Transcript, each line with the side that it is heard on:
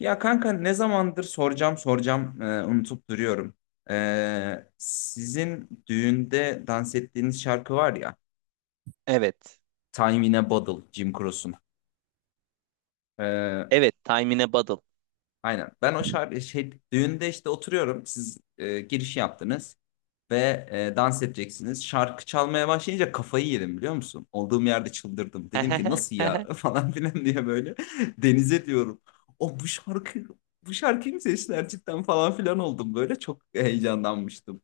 left: Ya kanka ne zamandır soracağım soracağım unutup duruyorum. Sizin düğünde dans ettiğiniz şarkı var ya.
right: Evet.
left: Time in a Bottle, Jim Croce'un. E,
right: Evet. Time in a Bottle.
left: aynen. Ben o şarkı şey, düğünde işte oturuyorum. Siz giriş yaptınız ve dans edeceksiniz. Şarkı çalmaya başlayınca kafayı yedim biliyor musun? Olduğum yerde çıldırdım. Dedim ki nasıl ya falan filan diye böyle denize diyorum. O, bu şarkıyı mı seçtiler cidden falan filan oldum böyle çok heyecanlanmıştım.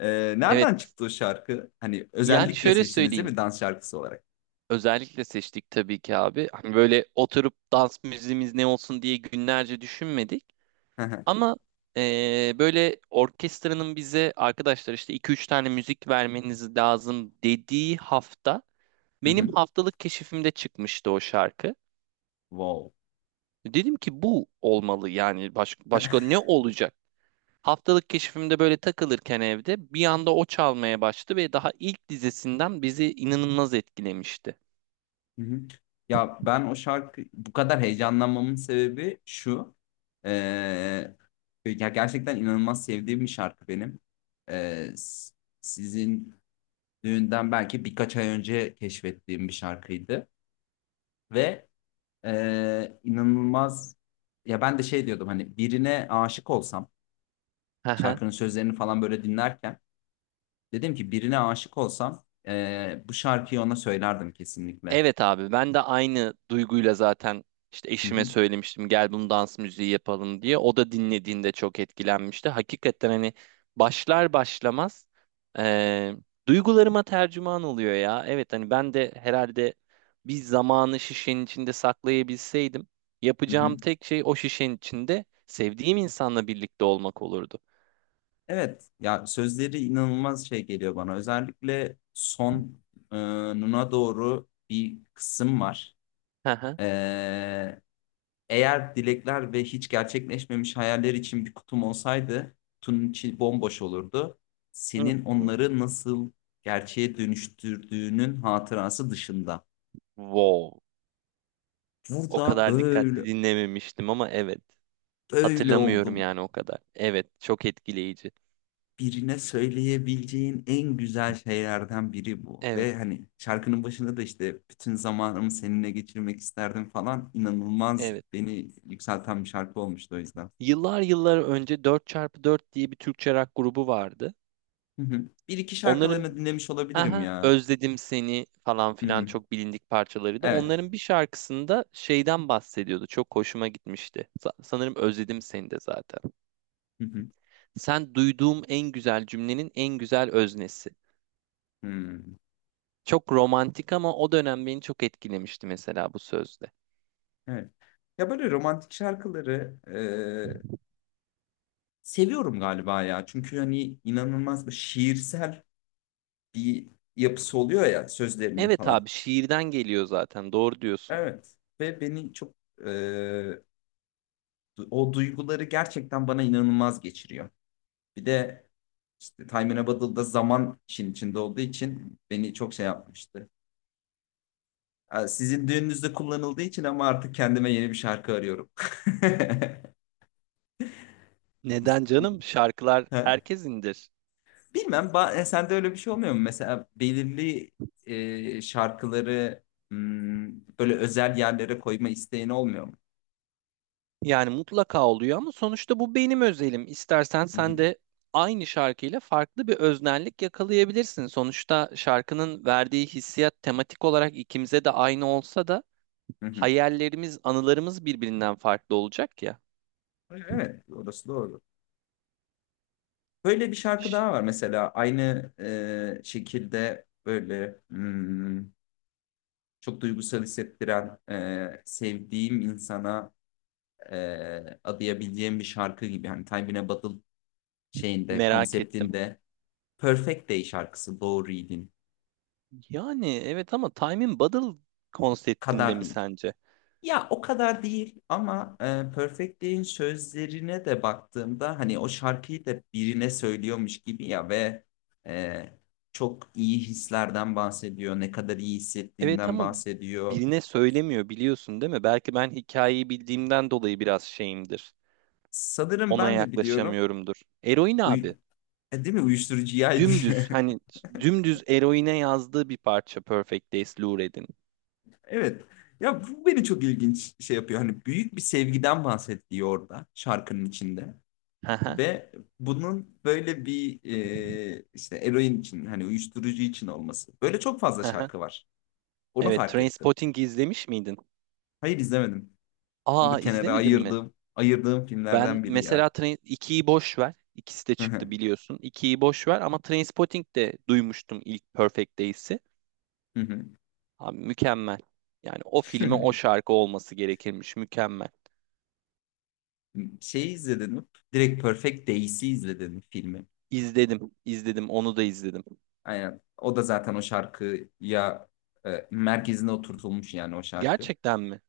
left: E, Nereden
right: Evet.
left: çıktı o şarkı? Hani
right: Yani
left: özellikle
right: şöyle
left: seçtiniz değil
right: söyleyeyim.
left: mi dans şarkısı olarak?
right: Özellikle seçtik tabii ki abi. Hani böyle oturup dans müziğimiz ne olsun diye günlerce düşünmedik.
left: Hı
right: Ama böyle orkestranın bize arkadaşlar işte iki üç tane müzik vermeniz lazım dediği hafta benim
left: hı.
right: haftalık keşifimde çıkmıştı o şarkı.
left: Wow.
right: Dedim ki bu olmalı, yani başka ne olacak? Haftalık keşfimde böyle takılırken evde bir anda o çalmaya başladı ve daha ilk dizesinden bizi inanılmaz etkilemişti.
left: Hı hı. Ya ben o şarkı bu kadar heyecanlanmamın sebebi şu. Ee, Ya gerçekten inanılmaz sevdiğim bir şarkı benim. Ee, s- Sizin düğünden belki birkaç ay önce keşfettiğim bir şarkıydı. Ve inanılmaz ya ben de şey diyordum hani birine aşık olsam şarkının sözlerini falan böyle dinlerken dedim ki birine aşık olsam bu şarkıyı ona söylerdim kesinlikle.
right: Evet abi, ben de aynı duyguyla zaten işte
left: Hı
right: eşime
left: hı,
right: söylemiştim, gel bunu dans müziği yapalım diye. O da dinlediğinde çok etkilenmişti. Hakikaten hani başlar başlamaz eee, duygularıma tercüman oluyor ya. Evet, hani ben de herhalde bir zamanı şişenin içinde saklayabilseydim,
left: hı hı.
right: yapacağım tek şey o şişenin içinde sevdiğim insanla birlikte olmak olurdu.
left: Evet ya sözleri inanılmaz şey geliyor bana. Özellikle sonuna doğru bir kısım var.
right: Hı hı.
left: Ee, Eğer dilekler ve hiç gerçekleşmemiş hayaller için bir kutum olsaydı kutunun içi bomboş olurdu. Senin
right: Hmm.
left: onları nasıl gerçeğe dönüştürdüğünün hatırası dışında.
right: Wow. O
left: Burada
right: kadar dikkatli
left: böyle
right: dinlememiştim ama evet.
left: böyle
right: Hatırlamıyorum
left: oldum.
right: yani o kadar. Evet, çok etkileyici.
left: Birine söyleyebileceğin en güzel şeylerden biri bu.
right: Evet,
left: Ve hani şarkının başında da işte bütün zamanımı seninle geçirmek isterdim falan inanılmaz
right: evet.
left: beni yükselten bir şarkı olmuştu o yüzden.
right: Yıllar yıllar önce dört çarpı dört diye bir Türkçe rock grubu vardı.
left: Hı hı. Bir iki
right: Onların
left: şarkılarını dinlemiş olabilirim
right: "aha
left: ya.
right: özledim seni" falan
left: Hı
right: filan
left: hı.
right: çok bilindik parçalarıydı.
left: Evet.
right: Onların bir şarkısında şeyden bahsediyordu, çok hoşuma gitmişti. Sanırım "özledim seni" de zaten.
left: Hı hı.
right: Sen duyduğum en güzel cümlenin en güzel öznesi.
left: Hmm.
right: Çok romantik ama o dönem beni çok etkilemişti mesela, bu sözde.
left: Evet. Ya böyle romantik şarkıları e, seviyorum galiba ya. Çünkü hani inanılmaz bir şiirsel bir yapısı oluyor ya sözlerinin
right: Evet
left: falan.
right: abi, şiirden geliyor zaten, doğru diyorsun.
left: Evet. Ve beni çok e, o duyguları gerçekten bana inanılmaz geçiriyor. Bir de işte Time in a Bottle'da zaman işin içinde olduğu için beni çok şey yapmıştı. Sizin düğününüzde kullanıldığı için ama artık kendime yeni bir şarkı arıyorum.
right: Neden canım? Şarkılar
left: Ha,
right: herkes indir?
left: bilmem sende öyle bir şey olmuyor mu? Mesela belirli şarkıları böyle özel yerlere koyma isteğin olmuyor mu?
right: Yani mutlaka oluyor ama sonuçta bu benim özelim. İstersen
left: Hı
right: sen
left: hı,
right: de aynı şarkıyla farklı bir öznellik yakalayabilirsin. Sonuçta şarkının verdiği hissiyat tematik olarak ikimize de aynı olsa da
left: hı hı.
right: hayallerimiz, anılarımız birbirinden farklı olacak ya.
left: Evet, orası doğru. Böyle bir şarkı
right: Şş,
left: daha var mesela aynı şekilde böyle çok duygusal hissettiren sevdiğim insana adayabileceğim bir şarkı gibi. Hani Time in a Bottle şeyinde
right: merak ettim.
left: konseptinde Perfect Day şarkısı Doğru Reading
right: Yani evet, ama Time in Bottle konseptinde
left: kadar
right: mi
left: değil.
right: sence?
left: Ya o kadar değil ama Perfect Day'in sözlerine de baktığımda hani o şarkıyı da birine söylüyormuş gibi ya ve e, çok iyi hislerden bahsediyor, ne kadar iyi
right: Evet
left: hissettiğinden
right: ama
left: bahsediyor.
right: birine söylemiyor, biliyorsun değil mi? Belki ben hikayeyi bildiğimden dolayı biraz şeyimdir,
left: Sanırım
right: ona
left: ben de biliyorum.
right: yaklaşamıyorumdur. Eroin
left: Uy
right: abi.
left: değil mi? Uyuşturucuyaydı.
right: Dümdüz, hani dümdüz eroine yazdığı bir parça Perfect Days, Lou Reed'in.
left: Evet. Ya bu beni çok ilginç şey yapıyor. Hani büyük bir sevgiden bahsediyor orada şarkının içinde.
right: Haha,
left: Ve bunun böyle bir işte eroin için hani uyuşturucu için olması. Böyle çok fazla
right: haha.
left: şarkı var. Onu
right: Evet,
left: fark ettim.
right: Trainspotting izlemiş miydin?
left: Hayır, izlemedim. Onu
right: Aa,
left: da kenara
right: izlemedin mi?
left: ayırdım. Ayırdığım
right: Ben
left: filmlerden biri ya.
right: mesela Train ikiyi boş ver. İkisi de çıktı, biliyorsun. 2'yi boş ver ama Trainspotting de duymuştum ilk Perfect Days'i. Abi mükemmel. Yani o filme o şarkı olması gerekirmiş. Mükemmel.
left: Şeyi izledim. Direkt Perfect Days'i izledim filmi.
right: İzledim, izledim, onu da izledim.
left: Aynen. O da zaten o şarkıya merkezine oturtulmuş yani o şarkı.
right: Gerçekten mi?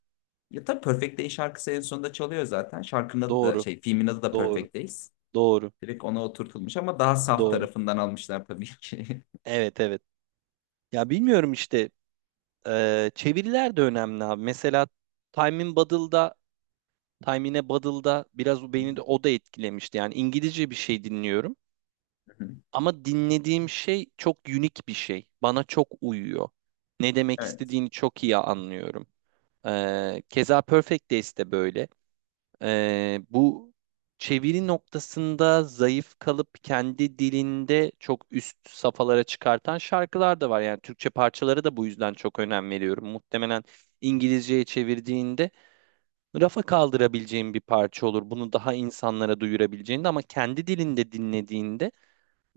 left: Ya tabii Perfect Days şarkısı en sonunda çalıyor zaten. Şarkının adı da
right: Doğru,
left: şey filmin adı da
right: doğru,
left: Perfect Days.
right: doğru,
left: Direkt ona oturtulmuş ama daha saf
right: doğru.
left: tarafından almışlar tabii ki.
right: Evet evet. Ya bilmiyorum işte, çeviriler de önemli abi. Mesela Time in Bottle'da, Time in a Bottle'da biraz o beni de, o da etkilemişti. Yani İngilizce bir şey dinliyorum ama dinlediğim şey çok unik bir şey. Bana çok uyuyor. Ne demek
left: Evet.
right: istediğini çok iyi anlıyorum. Keza Perfect Days de böyle. Bu çeviri noktasında zayıf kalıp kendi dilinde çok üst safhalara çıkartan şarkılar da var. Yani Türkçe parçalara da bu yüzden çok önem veriyorum. Muhtemelen İngilizceye çevirdiğinde rafa kaldırabileceğin bir parça olur. Bunu daha insanlara duyurabileceğinde, ama kendi dilinde dinlediğinde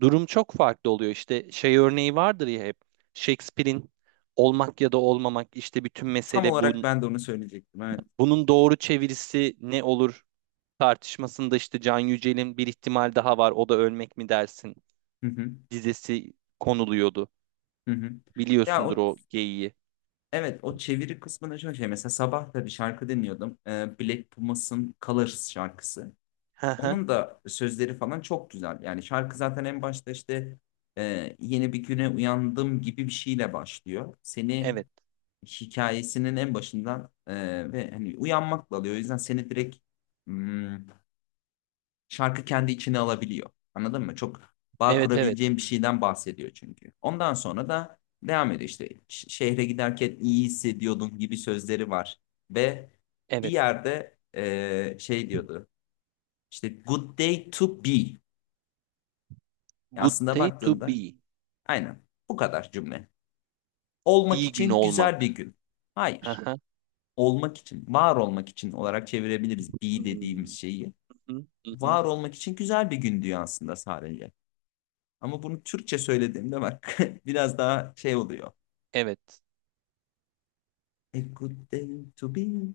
right: durum çok farklı oluyor. İşte şey örneği vardır ya hep, Shakespeare'in "olmak ya da olmamak, işte bütün
left: Tam
right: mesele bu".
left: olarak ben de onu söyleyecektim. Evet.
right: Bunun doğru çevirisi ne olur tartışmasında işte Can Yücel'in "bir ihtimal daha var, o da ölmek mi dersin"
left: Hı hı.
right: dizesi konuluyordu.
left: Hı hı. Ya
right: Biliyorsundur
left: o
right: o geyiği.
left: evet o çeviri kısmında şöyle şey mesela sabah da bir şarkı dinliyordum. Black Pumas'ın Colors şarkısı.
right: Hı hı.
left: Onun da sözleri falan çok güzel. Yani şarkı zaten en başta işte yeni bir güne uyandım gibi bir şeyle başlıyor. Seni
right: Evet.
left: hikayesinin en başından ve hani uyanmakla alıyor. O yüzden seni direkt hmm, şarkı kendi içine alabiliyor. Anladın mı? Çok bağ
right: Evet evet.
left: kurabileceğim bir şeyden bahsediyor çünkü. Ondan sonra da devam ediyor işte şehre giderken iyi hissediyordum gibi sözleri var. Ve bir
right: Evet.
left: yerde şey diyordu işte good day to be. Yani
right: Good
left: aslında
right: day to
left: baktığında
right: be.
left: aynen bu kadar cümle. Olmak
right: İyi gün
left: için güzel bir
right: olmak.
left: gün.
right: Hı
left: Hayır.
right: hı.
left: Olmak için, var olmak için olarak çevirebiliriz be
right: Hmm.
left: dediğimiz şeyi.
right: Hı hı, hı, hı.
left: Var olmak için güzel bir gün diyor aslında sadece. Ama bunu Türkçe söylediğimde bak biraz daha şey oluyor.
right: Evet.
left: A good day to be.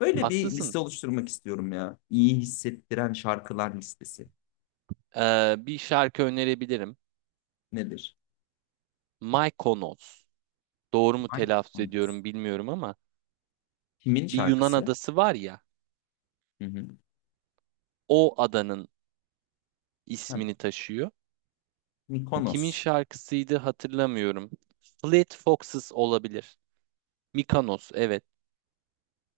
left: Böyle bir
right: Haklısın.
left: liste oluşturmak istiyorum ya. İyi hissettiren şarkılar listesi.
right: Bir şarkı önerebilirim.
left: Nedir?
right: Mykonos. Doğru mu telaffuz
left: Mykonos.
right: ediyorum bilmiyorum ama
left: Kimin
right: bir Yunan
left: şarkısı?
right: adası var ya,
left: Hı hı.
right: o adanın
left: Ha,
right: ismini taşıyor. Kimin
left: Mykonos.
right: şarkısıydı hatırlamıyorum. Fleet Foxes olabilir. Mykonos, evet.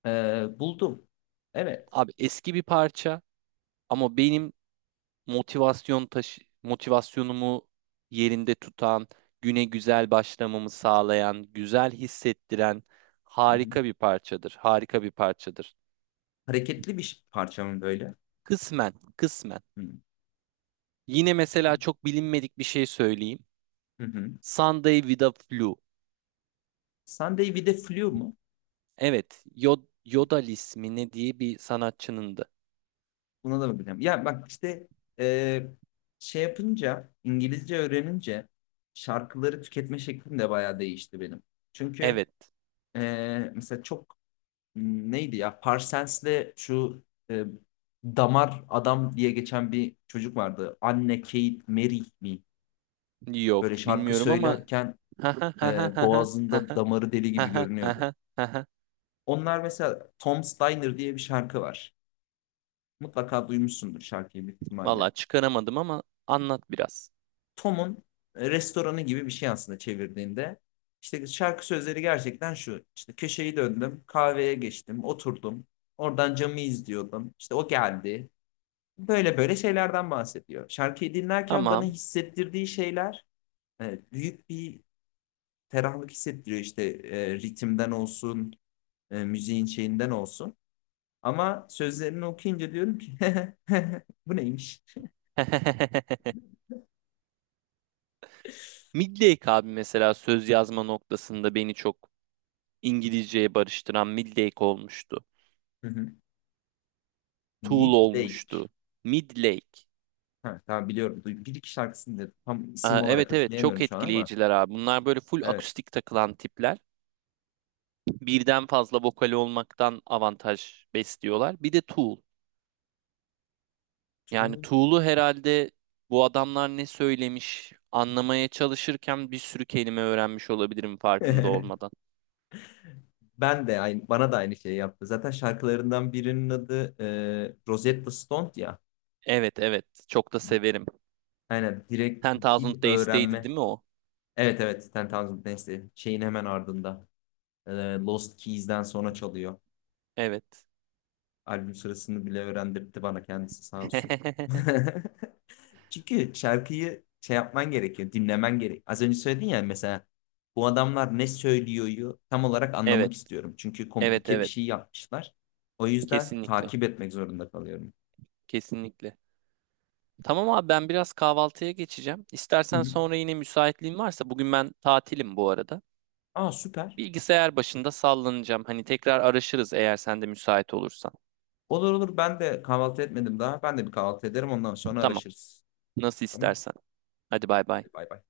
left: Buldum. Evet.
right: Abi eski bir parça ama benim motivasyon taşı motivasyonumu yerinde tutan, güne güzel başlamamı sağlayan, güzel hissettiren
left: Hı hı.
right: harika bir parçadır. Harika bir parçadır.
left: Hareketli bir parça mı böyle?
right: Kısmen, kısmen.
left: Hı.
right: Yine mesela çok bilinmedik bir şey söyleyeyim.
left: Hı hı.
right: Sunday with a Flu.
left: Sunday with a Flu mu?
right: Evet, Yodel ismi ne diye bir sanatçınındı.
left: Buna da bakacağım. Ya bak işte e, şey yapınca, İngilizce öğrenince şarkıları tüketme şeklim de bayağı değişti benim. Çünkü
right: Evet.
left: mesela çok neydi ya Parsons'le şu e, Damar Adam diye geçen bir çocuk vardı. Anne Kate Merih mi?
right: Yok
left: Böyle şarkı
right: bilmiyorum ama
left: söylerken boğazında damarı deli gibi görünüyordu. Onlar mesela Tom Steiner diye bir şarkı var. Mutlaka duymuşsundur şarkıyı büyük
right: valla
left: ihtimalle.
right: çıkaramadım ama anlat biraz.
left: Tom'un restoranı gibi bir şey aslında çevirdiğinde. İşte şarkı sözleri gerçekten şu. İşte köşeyi döndüm, kahveye geçtim, oturdum. Oradan camı izliyordum. İşte o geldi. Böyle böyle şeylerden bahsediyor. Şarkıyı dinlerken bana
right: Tamam.
left: hissettirdiği şeyler büyük bir ferahlık hissettiriyor. İşte ritimden olsun, müziğin şeyinden olsun. Ama sözlerini okuyunca diyorum ki bu neymiş?
right: Midlake abi, mesela söz yazma noktasında beni çok İngilizceye barıştıran Midlake olmuştu. Tool
left: Midlake.
right: olmuştu. Midlake.
left: Ha, tamam biliyorum. Bir iki şarkısını da tam isim
right: Aa,
left: olarak
right: evet evet, çok
left: hatırlayamıyorum şu an ama.
right: etkileyiciler abi. Bunlar böyle full
left: Evet.
right: akustik takılan tipler. Birden fazla vokali olmaktan avantaj besliyorlar. Bir de Tool. Yani
left: Çok-
right: Tuğlu herhalde, bu adamlar ne söylemiş anlamaya çalışırken bir sürü kelime öğrenmiş olabilirim farkında olmadan.
left: Ben de aynı, bana da aynı şeyi yaptı. Zaten şarkılarından birinin adı Rosetta Stone ya.
right: Evet evet, çok da severim.
left: Aynen direkt
right: Ten
left: dil
right: Thousand Days'teydi
left: öğrenme.
right: değil mi o?
left: Evet, evet, Ten Thousand Dance'de şeyin hemen ardında. E, Lost Keys'den sonra çalıyor.
right: Evet.
left: Albüm sırasını bile öğrendirdi bana kendisi sağ olsun. Çünkü şarkıyı şey yapman gerekiyor, dinlemen gerek. Az önce söyledin ya mesela bu adamlar ne söylüyoryu tam olarak
right: Evet
left: anlamak istiyorum. Çünkü
right: evet
left: komplike bir
right: evet,
left: şey yapmışlar. O yüzden
right: kesinlikle
left: takip etmek zorunda kalıyorum.
right: kesinlikle. Tamam abi, ben biraz kahvaltıya geçeceğim.
left: Hı
right: İstersen
left: hı.
right: sonra yine, müsaitliğin varsa, bugün ben tatilim bu arada.
left: Aa, süper.
right: Bilgisayar başında sallanacağım. Hani tekrar araşırız eğer sen de müsait olursan.
left: Olur olur, ben de kahvaltı etmedim daha. Ben de bir kahvaltı ederim ondan sonra
right: Tamam,
left: araşırız.
right: nasıl
left: Tamam.
right: istersen. Hadi bay bay.
left: Hadi bay bay.